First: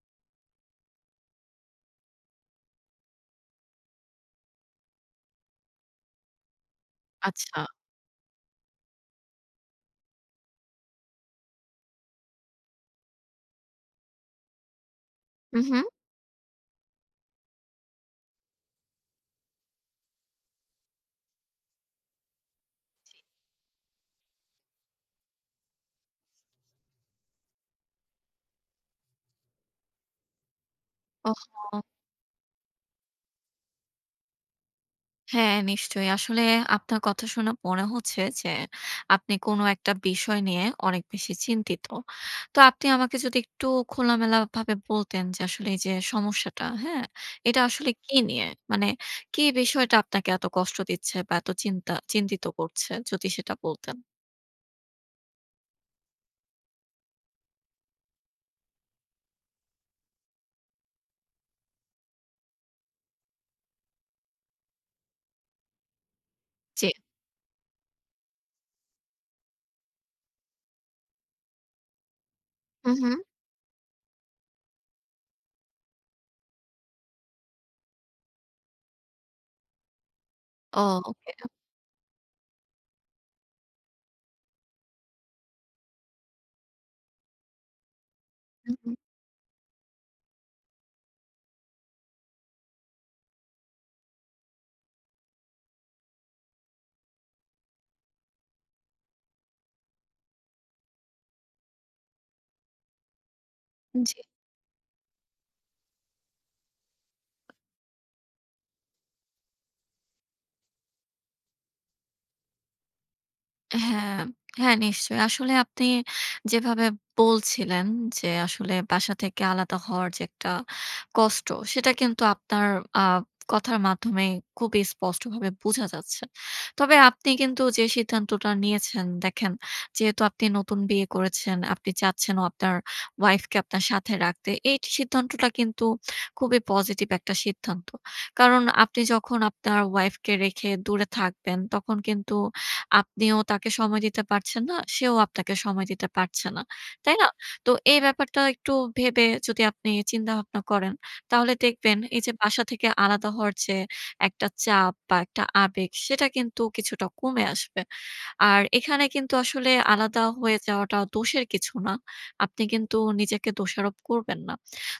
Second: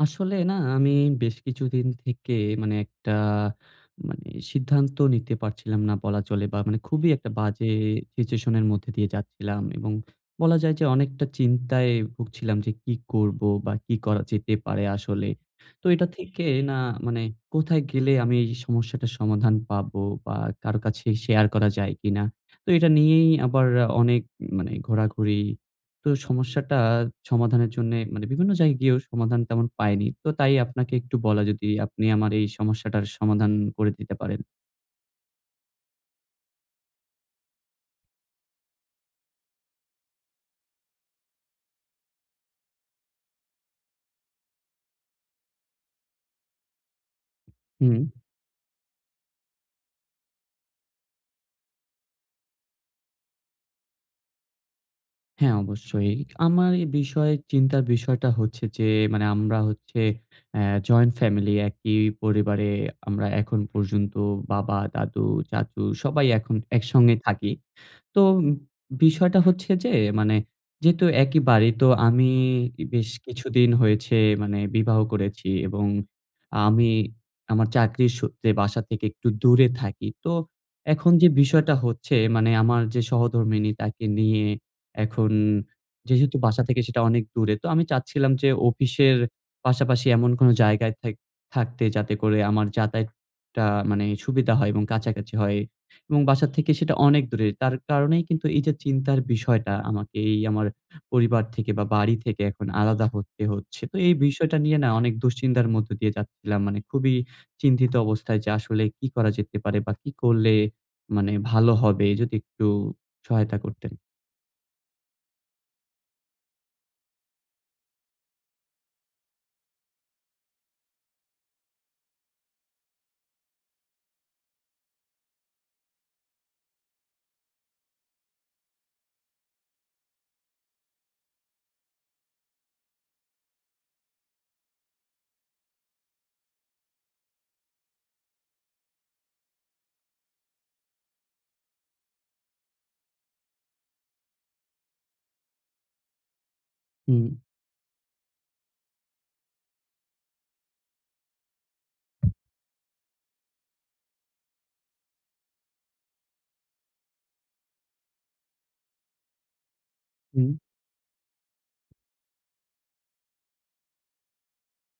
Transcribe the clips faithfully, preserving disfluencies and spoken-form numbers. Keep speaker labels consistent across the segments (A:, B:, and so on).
A: আসলে না আমি বেশ কিছুদিন থেকে মানে একটা মানে সিদ্ধান্ত নিতে পারছিলাম না বলা চলে। বা মানে খুবই একটা
B: আচ্ছা।
A: বাজে সিচুয়েশন এর মধ্যে দিয়ে যাচ্ছিলাম। এবং বলা যায় যে অনেকটা চিন্তায় ভুগছিলাম যে কী করবো বা কী করা যেতে পারে আসলে।
B: উঁহু।
A: তো এটা থেকে না মানে কোথায় গেলে আমি এই সমস্যাটার সমাধান পাবো? বা কারো কাছে শেয়ার করা যায় কিনা? তো এটা নিয়েই আবার অনেক মানে ঘোরাঘুরি। তো সমস্যাটা সমাধানের জন্যে মানে বিভিন্ন জায়গায় গিয়েও সমাধান তেমন পাইনি। তো তাই আপনাকে একটু বলা যদি
B: ওহো!
A: আপনি আমার এই সমস্যাটার সমাধান করে দিতে পারেন।
B: হ্যাঁ নিশ্চয়ই। আসলে আপনার কথা শুনে মনে হচ্ছে যে আপনি কোনো একটা বিষয় নিয়ে অনেক বেশি চিন্তিত। তো আপনি আমাকে যদি একটু খোলামেলা ভাবে বলতেন। যে আসলে এই যে সমস্যাটা, হ্যাঁ? এটা আসলে
A: হুম।
B: কী নিয়ে মানে কী বিষয়টা আপনাকে এত কষ্ট দিচ্ছে বা এত চিন্তা চিন্তিত করছে যদি সেটা বলতেন।
A: হ্যাঁ, অবশ্যই। আমার এই বিষয়ে চিন্তার বিষয়টা হচ্ছে যে মানে আমরা হচ্ছে অ্যা জয়েন্ট ফ্যামিলি একই পরিবারে আমরা এখন পর্যন্ত বাবা, দাদু, চাচু সবাই এখন
B: চি।
A: একসঙ্গে থাকি। তো বিষয়টা হচ্ছে যে মানে যেহেতু একই বাড়ি তো আমি
B: হু,
A: বেশ
B: হু।
A: কিছুদিন হয়েছে মানে বিবাহ করেছি, এবং আমি আমার চাকরির সূত্রে বাসা থেকে একটু দূরে থাকি। তো
B: ও,
A: এখন যে
B: ওকে।
A: বিষয়টা হচ্ছে মানে আমার যে সহধর্মিণী তাকে নিয়ে এখন যেহেতু বাসা থেকে সেটা অনেক দূরে। তো আমি চাচ্ছিলাম যে
B: হু, হু।
A: অফিসের পাশাপাশি এমন কোনো জায়গায় থাক থাকতে যাতে করে আমার যাতায়াতটা মানে সুবিধা হয় এবং কাছাকাছি হয়। এবং বাসা থেকে সেটা অনেক দূরে। তার কারণেই কিন্তু এই যে চিন্তার বিষয়টা আমাকে এই আমার পরিবার থেকে বা বাড়ি থেকে এখন আলাদা হতে হচ্ছে। তো এই
B: জি।
A: বিষয়টা নিয়ে না অনেক দুশ্চিন্তার মধ্য দিয়ে যাচ্ছিলাম। মানে খুবই চিন্তিত অবস্থায় যে আসলে কী করা যেতে পারে বা কী করলে মানে ভালো হবে যদি একটু সহায়তা
B: অ্যা
A: করতেন।
B: হ্যাঁ, হ্যাঁ নিশ্চয়ই। আসলে আপনি যেভাবে বলছিলেন যে আসলে বাসা থেকে আলাদা হওয়ার যে একটা কষ্ট। সেটা কিন্তু আপনার আ কথার মাধ্যমেই খুবই স্পষ্টভাবে বুঝা যাচ্ছে। তবে আপনি কিন্তু যে সিদ্ধান্তটা নিয়েছেন, দেখেন, যেহেতু আপনি নতুন বিয়ে করেছেন, আপনি চাচ্ছেনও আপনার ওয়াইফকে আপনার সাথে রাখতে এই ট সিদ্ধান্তটা কিন্তু খুবই পজিটিভ একটা সিদ্ধান্ত। কারণ আপনি যখন আপনার ওয়াইফকে রেখে দূরে থাকবেন তখন কিন্তু আপনিও তাকে সময় দিতে পারছেন না, সেও আপনাকে সময় দিতে পারছে না, তাই
A: হুম।
B: না? তো এই ব্যাপারটা একটু ভেবে যদি আপনি চিন্তাভাবনা করেন। তাহলে দেখবেন এই যে বাসা থেকে আলাদা হওয়ার যে একটা চাপ বা একটা আবেগ সেটা কিন্তু কিছুটা কমে আসবে। আর এখানে কিন্তু আসলে আলাদা
A: হুম।
B: হয়ে যাওয়াটা দোষের কিছু না। আপনি কিন্তু নিজেকে দোষারোপ করবেন না।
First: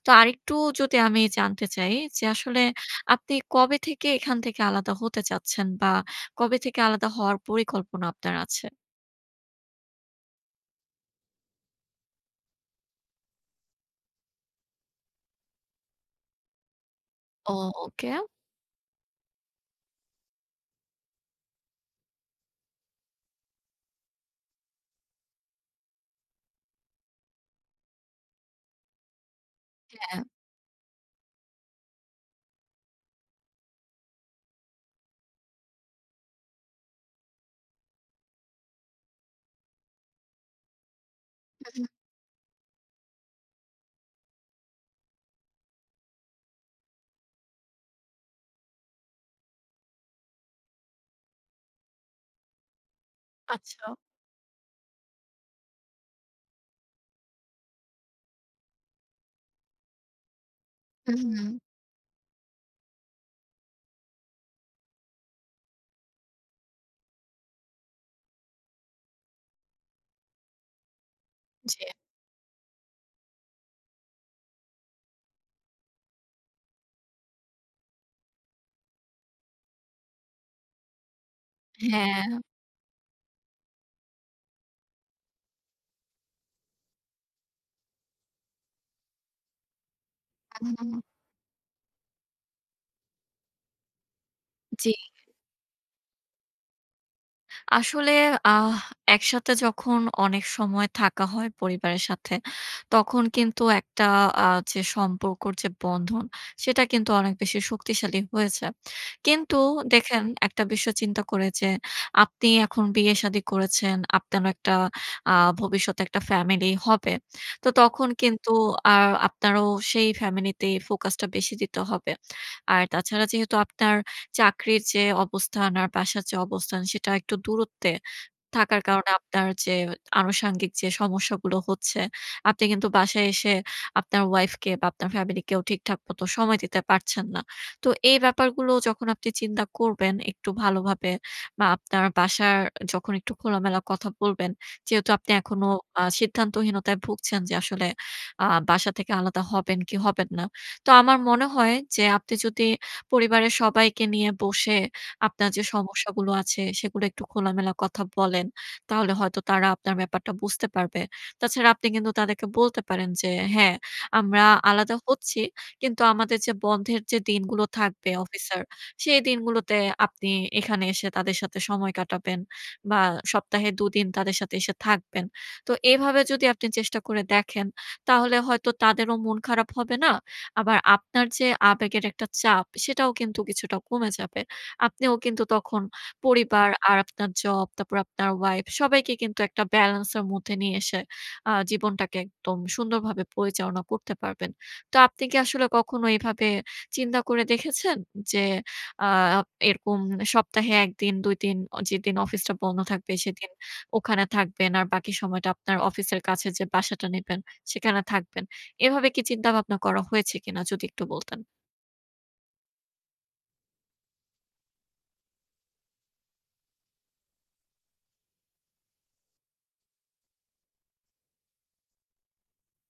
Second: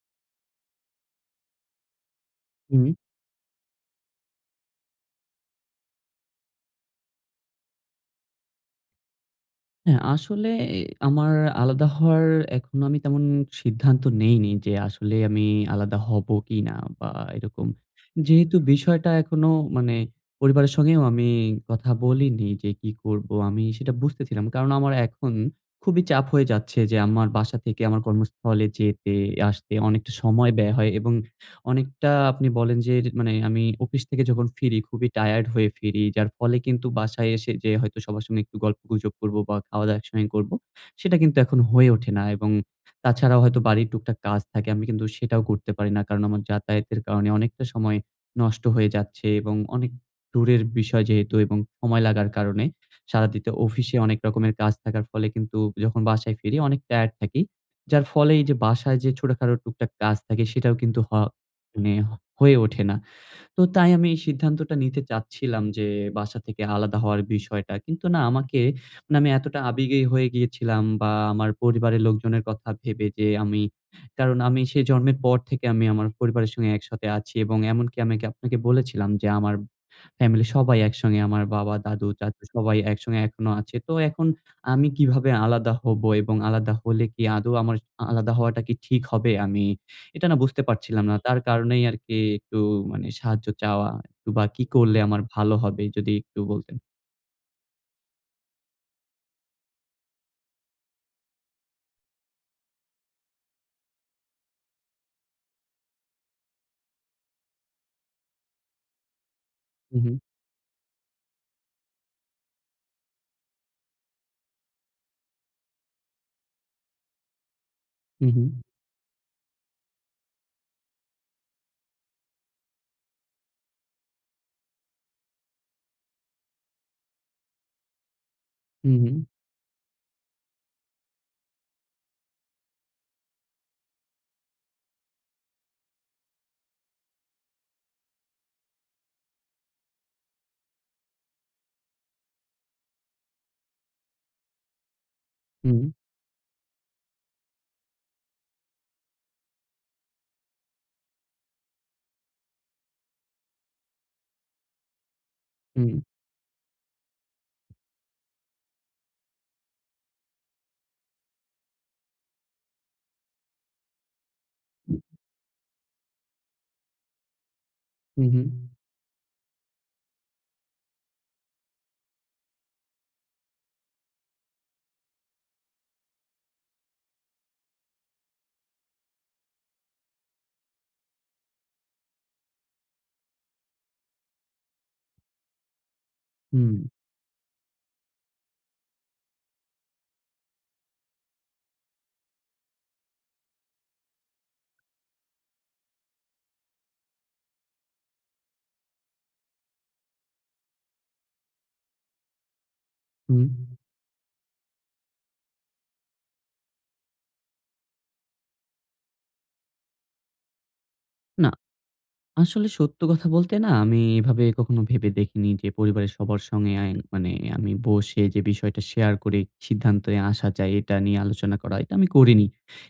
B: তো আরেকটু যদি আমি জানতে চাই যে আসলে
A: উম
B: আপনি কবে থেকে এখান থেকে আলাদা হতে চাচ্ছেন? বা কবে থেকে আলাদা হওয়ার পরিকল্পনা আপনার আছে?
A: হ্যাঁ, আসলে এ আমার আলাদা হওয়ার এখনো আমি তেমন সিদ্ধান্ত নেইনি যে আসলে আমি আলাদা হব কিনা বা
B: ও,
A: এরকম।
B: ওকে।
A: যেহেতু বিষয়টা এখনো মানে পরিবারের সঙ্গেও আমি কথা বলিনি যে কি করব আমি সেটা বুঝতেছিলাম। কারণ আমার এখন খুবই চাপ হয়ে যাচ্ছে যে আমার বাসা থেকে আমার কর্মস্থলে যেতে-আসতে অনেকটা
B: হ্যাঁ।
A: সময় ব্যয় হয় এবং অনেকটা আপনি বলেন যে মানে আমি অফিস থেকে যখন ফিরি খুবই টায়ার্ড হয়ে ফিরি। যার ফলে কিন্তু বাসায় এসে যে হয়তো সবার সঙ্গে একটু গল্পগুজব করব বা খাওয়াদাওয়া একসঙ্গেই করব, সেটা কিন্তু এখন
B: উ হুম।
A: হয়ে ওঠে না। এবং তাছাড়াও হয়তো বাড়ির টুকটাক কাজ থাকে। আমি কিন্তু সেটাও করতে পারি না। কারণ আমার যাতায়াতের কারণে অনেকটা সময় নষ্ট হয়ে যাচ্ছে এবং অনেক টুরের বিষয় যেহেতু এবং সময় লাগার কারণে সারাদিতে
B: আচ্ছা।
A: অফিসে অনেক রকমের কাজ থাকার ফলে কিন্তু যখন বাসায় ফিরি অনেক টায়ার্ড থাকি। যার ফলে এই যে বাসায় যে ছোটখাটো টুকটাক কাজ থাকে সেটাও কিন্তু হ
B: উ হুম।
A: মানে হয়ে ওঠে না। তো তাই আমি এই সিদ্ধান্তটা নিতে চাচ্ছিলাম যে বাসা থেকে আলাদা হওয়ার বিষয়টা। কিন্তু না আমাকে মানে আমি এতটা আবেগেই হয়ে গিয়েছিলাম বা আমার
B: জি।
A: পরিবারের লোকজনের কথা ভেবে যে আমি কারণ আমি সে জন্মের পর থেকে আমি আমার পরিবারের সঙ্গে একসাথে আছি এবং এমনকি আমি কি আপনাকে বলেছিলাম যে আমার ফ্যামিলি সবাই একসঙ্গে আমার বাবা, দাদু,
B: হ্যাঁ।
A: চাচু সবাই একসঙ্গে এখনো আছে। তো এখন আমি কিভাবে আলাদা হব এবং আলাদা হলে কি আদৌ আমার আলাদা হওয়াটা কি ঠিক হবে? আমি এটা না বুঝতে
B: আ হু, হু।
A: পারছিলাম না। তার কারণেই আরকি একটু মানে সাহায্য চাওয়া একটু বা কি
B: জি।
A: করলে আমার ভালো হবে যদি একটু বলতেন?
B: আসলে আহ একসাথে যখন অনেক সময় থাকা হয় পরিবারের সাথে। তখন কিন্তু একটা আ যে সম্পর্কের যে বন্ধন সেটা কিন্তু অনেক বেশি শক্তিশালী হয়ে যায়। কিন্তু
A: হু, হুম।
B: দেখেন একটা বিষয় চিন্তা করে। যে, আপনি এখন বিয়ে-শাদী করেছেন, আপনারও একটা আ ভবিষ্যতে একটা ফ্যামিলি হবে। তো তখন
A: হু,
B: কিন্তু
A: হুম।
B: আর আপনারও সেই ফ্যামিলি তে ফোকাসটা বেশি দিতে হবে। আর তাছাড়া যেহেতু আপনার চাকরির যে অবস্থান আর বাসার যে অবস্থান। সেটা একটু দূরত্বে থাকার
A: হু,
B: কারণে
A: হুম।
B: আপনার যে আনুষঙ্গিক যে সমস্যাগুলো হচ্ছে, আপনি কিন্তু বাসায় এসে আপনার ওয়াইফ কে বা আপনার ফ্যামিলিকেও ঠিকঠাক মত সময় দিতে পারছেন না। তো এই ব্যাপারগুলো যখন আপনি চিন্তা করবেন, একটু ভালোভাবে বা আপনার বাসার যখন একটু খোলামেলা কথা বলবেন, যেহেতু আপনি এখনো
A: হুম।
B: আ সিদ্ধান্তহীনতায় ভুগছেন যে আসলে আ বাসা থেকে আলাদা হবেন কি হবেন না। তো আমার মনে হয় যে আপনি যদি পরিবারের সবাইকে নিয়ে বসে, আপনার যে
A: হুম।
B: সমস্যাগুলো আছে সেগুলো একটু খোলামেলা কথা বলেন। তাহলে হয়তো তারা আপনার ব্যাপারটা বুঝতে পারবে। তাছাড়া আপনি কিন্তু তাদেরকে বলতে পারেন যে হ্যাঁ, আমরা আলাদা হচ্ছি। কিন্তু আমাদের যে বন্ধের দিনগুলো থাকবে
A: হুম, হুম।
B: অফিসের। সেই দিনগুলোতে আপনি এখানে এসে তাদের সাথে সময় কাটাবেন, বা সপ্তাহে দুদিন তাদের সাথে এসে থাকবেন। তো এভাবে যদি আপনি চেষ্টা করে দেখেন তাহলে হয়তো তাদেরও মন খারাপ হবে না। আবার আপনার যে আবেগের একটা চাপ, সেটাও কিন্তু কিছুটা কমে যাবে। আপনিও কিন্তু তখন পরিবার
A: হুম।
B: আর আপনার জব, তারপর আপনার ওয়াইফ সবাইকে কিন্তু একটা ব্যালেন্স এর মধ্যে নিয়ে এসে আ জীবনটাকে একদম সুন্দরভাবে পরিচালনা করতে পারবেন। তো আপনি কি আসলে কখনো এভাবে চিন্তা করে দেখেছেন? যে আ এরকম সপ্তাহে এক দিন দুই দিন অ যেদিন অফিসটা বন্ধ থাকবে
A: হুম।
B: সেদিন ওখানে থাকবেন। আর বাকি সময়টা আপনার অফিসের কাছে যে বাসাটা নিবেন সেখানে থাকবেন। এভাবে কি চিন্তা ভাবনা করা হয়েছে কিনা? যদি একটু বলতেন।
A: না। আসলে সত্য কথা বলতে না আমি এভাবে কখনো ভেবে দেখিনি। যে পরিবারের সবার সঙ্গে আ মানে আমি বসে যে বিষয়টা শেয়ার করে সিদ্ধান্তে আসা যায়, এটা নিয়ে আলোচনা করা। এটা আমি করিনি।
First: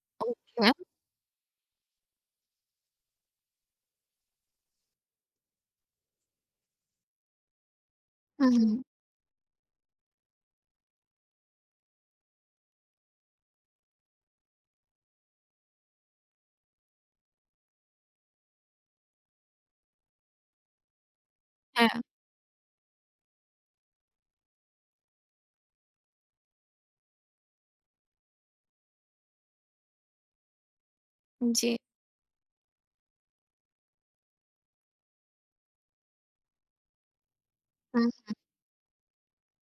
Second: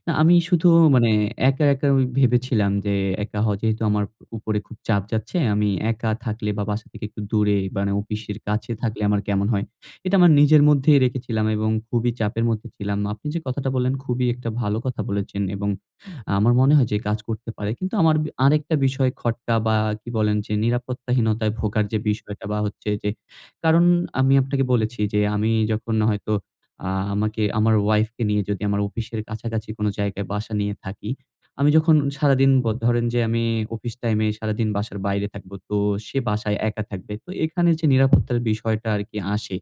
A: না আমি শুধু
B: ওকে।
A: মানে একা, একা ঐ ভেবেছিলাম যে একা হয় যেহেতু আমার উপরে খুব চাপ যাচ্ছে। আমি একা থাকলে বা বাসা থেকে একটু দূরে মানে, অফিসের
B: হু,
A: কাছে
B: হুম।
A: থাকলে আমার কেমন হয়? এটা আমার নিজের মধ্যেই রেখেছিলাম, এবং খুবই চাপের মধ্যে ছিলাম। আপনি যে কথাটা বললেন খুবই একটা ভালো কথা বলেছেন, এবং আমার মনে হয় যে কাজ করতে পারে। কিন্তু আমার বি আরেকটা বিষয় খটকা বা কি বলেন যে নিরাপত্তাহীনতায় ভোগার যে
B: হ্যাঁ।
A: বিষয়টা বা হচ্ছে। যে কারণ আমি আপনাকে বলেছি যে আমি যখন হয়তো আ আমাকে আমার ওয়াইফ কে নিয়ে যদি আমার অফিসের কাছাকাছি কোন জায়গায় বাসা নিয়ে থাকি। আমি
B: জি।
A: যখন সারাদিন ব ধরেন যে আমি অফিস টাইম এ সারাদিন বাসার বাইরে থাকব। তো সে বাসায় একা থাকবে। তো এখানে যে
B: হু, হুম।
A: নিরাপত্তার বিষয়টা আরকি আসে,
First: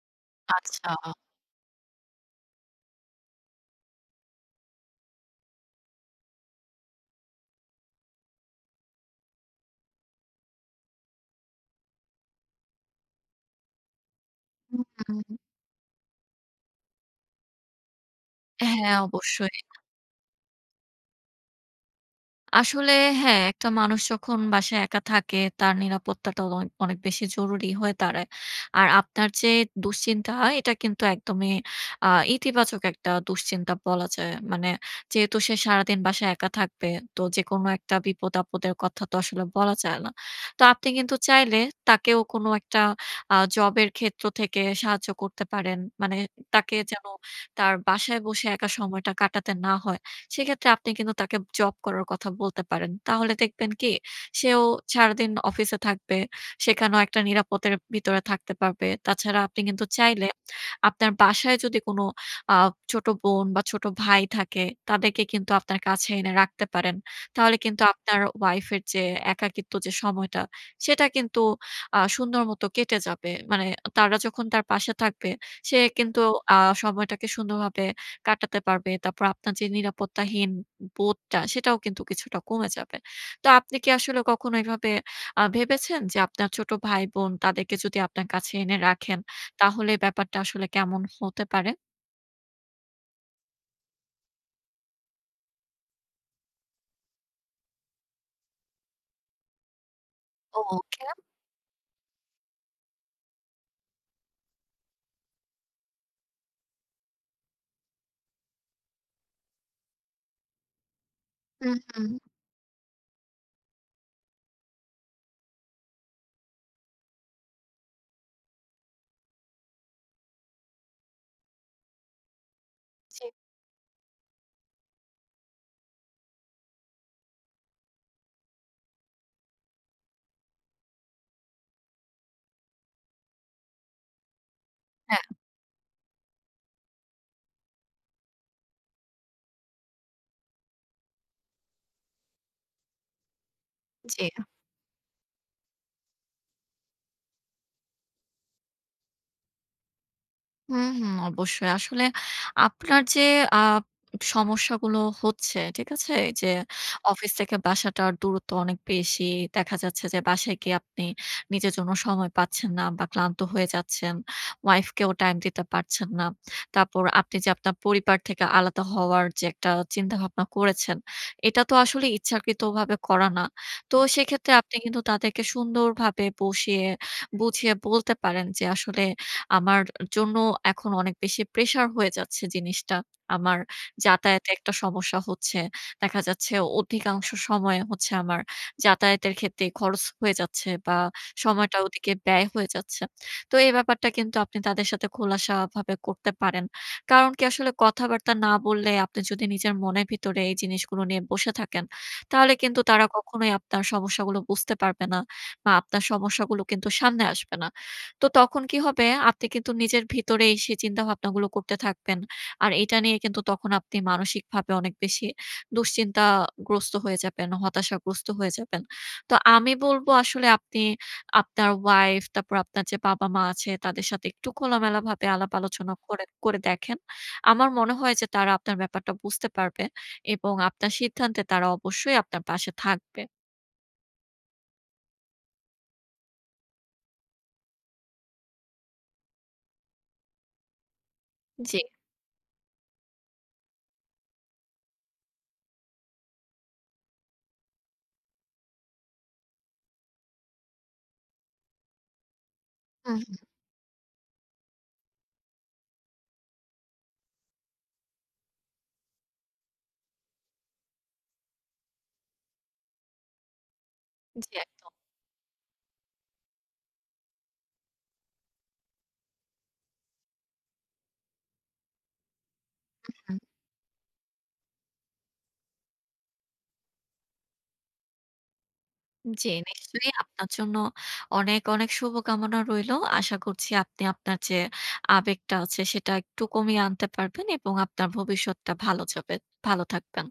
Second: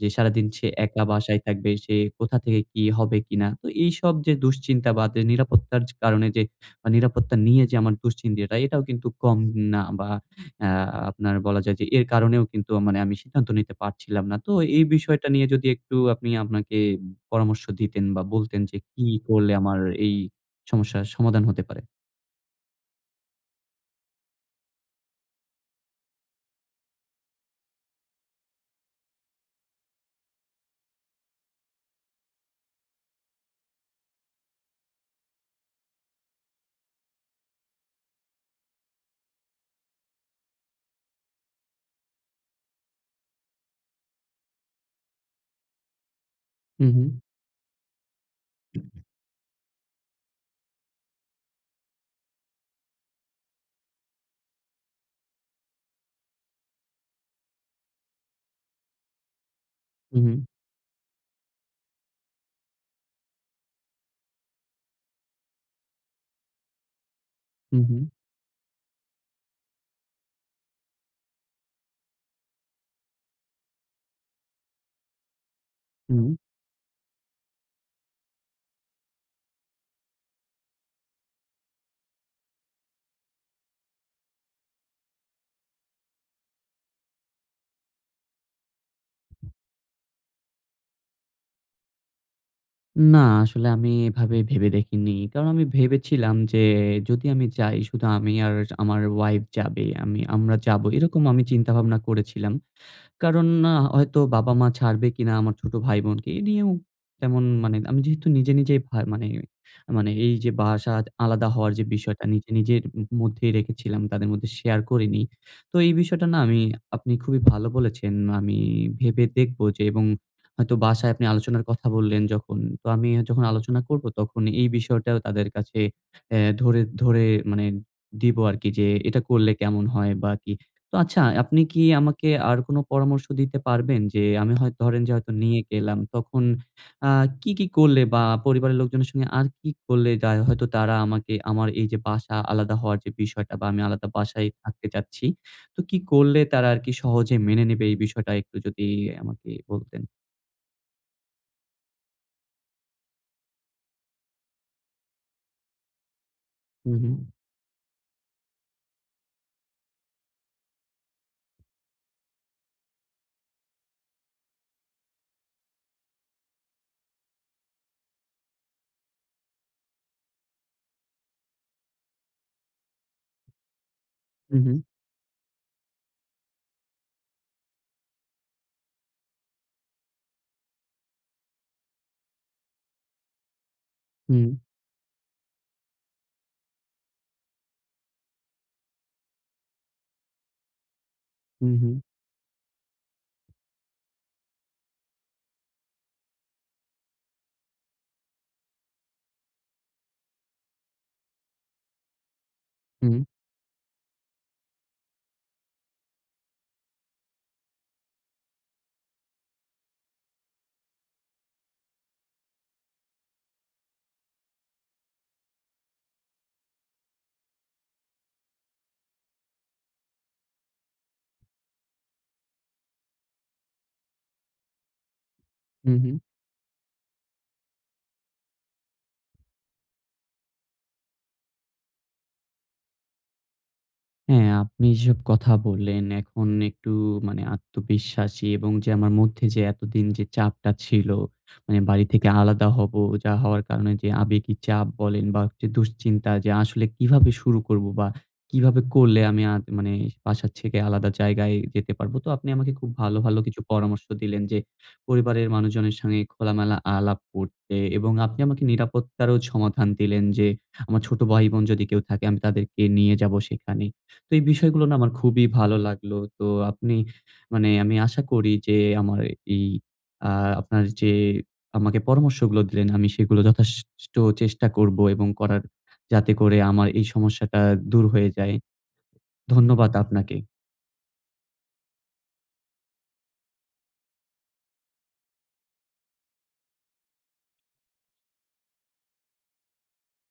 A: যে সারাদিন সে একা
B: আচ্ছা।
A: বাসায় থাকবে, সে কোথা থেকে কি হবে কিনা। তো এইসব যে দুশ্চিন্তা বা নিরাপত্তার কারণে যে নিরাপত্তা নিয়ে যে আমার দুশ্চিন্তি এটা এটাও কিন্তু কম না বা আ আপনার বলা যায়। যে এর কারণেও কিন্তু আ মানে আমি সিদ্ধান্ত নিতে পারছিলাম না। তো
B: হু,
A: এই বিষয়টা
B: হুম।
A: নিয়ে যদি একটু আপনি আপনাকে পরামর্শ দিতেন বা বলতেন যে
B: হ্যাঁ,
A: কি করলে
B: অবশ্যই।
A: আমার এই সমস্যার সমাধান হতে পারে।
B: আসলে হ্যাঁ, একটা মানুষ যখন বাসায় একা থাকে তার নিরাপত্তাটা অ অনেক বেশি জরুরি হয়ে দাঁড়ায়। আর আপনার যে দুশ্চিন্তা এটা কিন্তু একদমই আ ইতিবাচক একটা দুশ্চিন্তা বলা যায়। মানে যেহেতু সে সারাদিন বাসায় একা থাকবে তো যেকোনো একটা বিপদ-আপদের কথা তো আসলে বলা যায় না। তো আপনি কিন্তু চাইলে তাকেও কোন একটা আ জব এর ক্ষেত্র থেকে সাহায্য করতে পারেন। মানে তাকে
A: হুম,
B: যেন
A: হুম।
B: তার বাসায় বসে একা সময়টা কাটাতে না হয়। সেক্ষেত্রে আপনি কিন্তু তাকে জব করার কথা বলতে পারেন। তাহলে দেখবেন কি, সেও সারাদিন অফিসে থাকবে। সেখানেও একটা নিরাপদের ভিতরে থাকতে পারবে। তাছাড়া আপনি কিন্তু
A: হুম,
B: চাইলে
A: উ
B: আপনার বাসায় যদি কোন আ ছোট বোন বা ছোট ভাই থাকে তাদেরকে কিন্তু আপনার কাছে এনে রাখতে পারেন। তাহলে কিন্তু
A: হুম, হুম।
B: আপনার ওয়াইফের যে একাকিত্ব যে সময়টা সেটা কিন্তু আ সুন্দর মত কেটে যাবে। মানে তারা যখন তার পাশে থাকবে সে কিন্তু
A: হুম।
B: আ সময়টাকে সুন্দরভাবে কাটাতে পারবে। তারপর আপনার যে নিরাপত্তাহীন বোধটা সেটাও কিন্তু কিছুটা কমে যাবে। তো আপনি কি আসলে কখনো এভাবে আ ভেবেছেন? যে আপনার ছোট ভাই-বোন তাদেরকে যদি আপনার কাছে এনে রাখেন তাহলে ব্যাপারটা আসলে কেমন হতে পারে?
A: না আসলে আমি এভাবে ভেবে দেখিনি। কারণ আমি ভেবেছিলাম যে যদি আমি যাই শুধু আমি আর আমার ওয়াইফ যাবে, আমি আমরা যাবো।
B: ওখেম।
A: এরকম আমি চিন্তা ভাবনা করেছিলাম। কারণ আ হয়তো বাবা-মা ছাড়বে কিনা আমার ছোট ভাই-বোনকে এ নিয়েও তেমন মানে আমি যেহেতু নিজে নিজে ভা মানে, মানে এই যে বাসা আলাদা
B: উ
A: হওয়ার যে বিষয়টা
B: হুম।
A: নিজে, নিজের উম মধ্যেই রেখেছিলাম, তাদের মধ্যে শেয়ার করিনি। তো এই বিষয়টা না আমি আপনি খুবই ভালো বলেছেন। আমি ভেবে দেখব, যে এবং হয়তো বাসায় আপনি আলোচনার কথা বললেন যখন। তো আমি
B: চি।
A: যখন আলোচনা করব তখন এই বিষয়টাও তাদের কাছে অ্যা ধরে, ধরে মানে দিব আরকি যে এটা করলে কেমন হয়? বা কি? তো আচ্ছা আপনি কি আমাকে আর কোন পরামর্শ দিতে পারবেন? যে আমি হয়তো ধরেন যে
B: হ্যাঁ।
A: হয়তো নিয়ে গেলাম। তখন আ কি, কি করলে বা পরিবারের লোকজনের সঙ্গে আর কি করলে তা হয়তো তারা আমাকে আমার এই যে বাসা আলাদা হওয়ার যে বিষয়টা, বা আমি আলাদা
B: চি।
A: বাসায় থাকতে চাচ্ছি। তো কি করলে তারা আরকি সহজে মেনে নিবে? এই বিষয়টা একটু যদি আমাকে বলতেন।
B: হুম, হুম। অবশ্যই। আসলে আপনার যে আপ সমস্যাগুলো হচ্ছে, ঠিক আছে? যে
A: হুম, হুম।
B: অফিস থেকে বাসাটার দূরত্ব অনেক বেশি। দেখা যাচ্ছে যে বাসায় গিয়ে আপনি নিজের জন্য সময় পাচ্ছেন না বা ক্লান্ত হয়ে যাচ্ছেন, ওয়াইফ কেও টাইম দিতে পারছেন না। তারপর আপনি যে আপনার পরিবার থেকে আলাদা হওয়ার যে একটা চিন্তা-ভাবনা করেছেন, এটা তো আসলে ইচ্ছাকৃতভাবে করা না। তো সেক্ষেত্রে
A: উম
B: আপনি
A: হুম।
B: কিন্তু তাদেরকে সুন্দরভাবে বসিয়ে, বুঝিয়ে বলতে পারেন যে আসলে আমার জন্য এখন অনেক বেশি প্রেশার হয়ে যাচ্ছে জিনিসটা। আমার যাতায়াতের
A: হুম।
B: একটা সমস্যা হচ্ছে। দেখা যাচ্ছে অধিকাংশ সময় হচ্ছে আমার যাতায়াতের ক্ষেত্রে খরচ হয়ে যাচ্ছে, বা
A: হু,
B: সময়টা
A: হুম।
B: ওদিকে ব্যায় হয়ে যাচ্ছে। তো এই ব্যাপারটা কিন্তু আপনি তাদের সাথে খোলাসা ভাবে করতে পারেন। কারণ কি আসলে কথাবার্তা না বললে, আপনি যদি নিজের মনের ভিতরে এই জিনিসগুলো নিয়ে বসে থাকেন, তাহলে কিন্তু তারা
A: উম
B: কখনোই আপনার সমস্যাগুলো বুঝতে পারবে না। বা আপনার সমস্যাগুলো কিন্তু সামনে আসবে না। তো তখন কি হবে? আপনি কিন্তু নিজের ভিতরেই সেই চিন্তাভাবনাগুলো করতে থাকবেন। আর এটা নিয়ে কিন্তু তখন আপনি মানসিকভাবে অনেক বেশি দুশ্চিন্তাগ্রস্ত হয়ে যাবেন, হতাশাগ্রস্ত হয়ে যাবেন। তো আমি বলব আসলে আপনি আপনার ওয়াইফ তারপর আপনার যে বাবা-মা আছে তাদের সাথে একটু কোলামেলাভাবে আলাপ-আলোচনা
A: হুম, হুম।
B: করে করে দেখেন। আমার মনে হয় যে তারা আপনার ব্যাপারটা বুঝতে পারবে, এবং আপনার সিদ্ধান্তে তারা অবশ্যই আপনার পাশে থাকবে।
A: হ্যাঁ, আপনি এসব কথা বললেন, এখন একটু মানে আত্মবিশ্বাসী এবং যে আমার মধ্যে যে এতদিন যে চাপটা ছিল।
B: জি।
A: মানে বাড়ি থেকে আলাদা হব, যা হওয়ার কারণে যে আবেগি চাপ বলেন বা একটু দুশ্চিন্তা যে আসলে কিভাবে শুরু করব? বা কিভাবে করলে আমি আ মানে বাসাত ছেকে আলাদা জায়গায় যেতে পারবো? তো আপনি আমাকে খুব ভালো, ভালো
B: উহু।
A: কিছু পরামর্শ দিলেন যে পরিবারের মানুষজনের সঙ্গে খোলা-মেলা আলাপ করতে, এবং আপনি আমাকে নিরাপত্তারও সমাধান দিলেন। যে আমার ছোট ভাই-বোন যদি কেউ থাকে আমি তাদেরকে নিয়ে যাবো সেখানে। তো এই
B: জ্বী
A: বিষয়গুলো
B: একদম।
A: না আমার খুবই ভালো লাগলো। তো আপনি মানে আমি আশা করি যে আমার এই আ আপনার যে আমাকে পরামর্শগুলো দিলেন আমি
B: উ হুম।
A: সেগুলো যথাসাষ্ট চেষ্টা করব, এবং করার যাতে করে আমার এই সমস্যাটা দূর হয়ে যায়।
B: জ্বি,
A: ধন্যবাদ
B: নিশ্চয়ই
A: আপনাকে।
B: আপনার জন্য অনেক, অনেক শুভকামনা রইলো। আশা করছি আপনি আপনার যে আবেগটা আছে, সেটা একটু কমিয়ে আনতে পারবেন এবং আপনার ভবিষ্যৎটা ভালো যাবে। ভালো থাকবেন।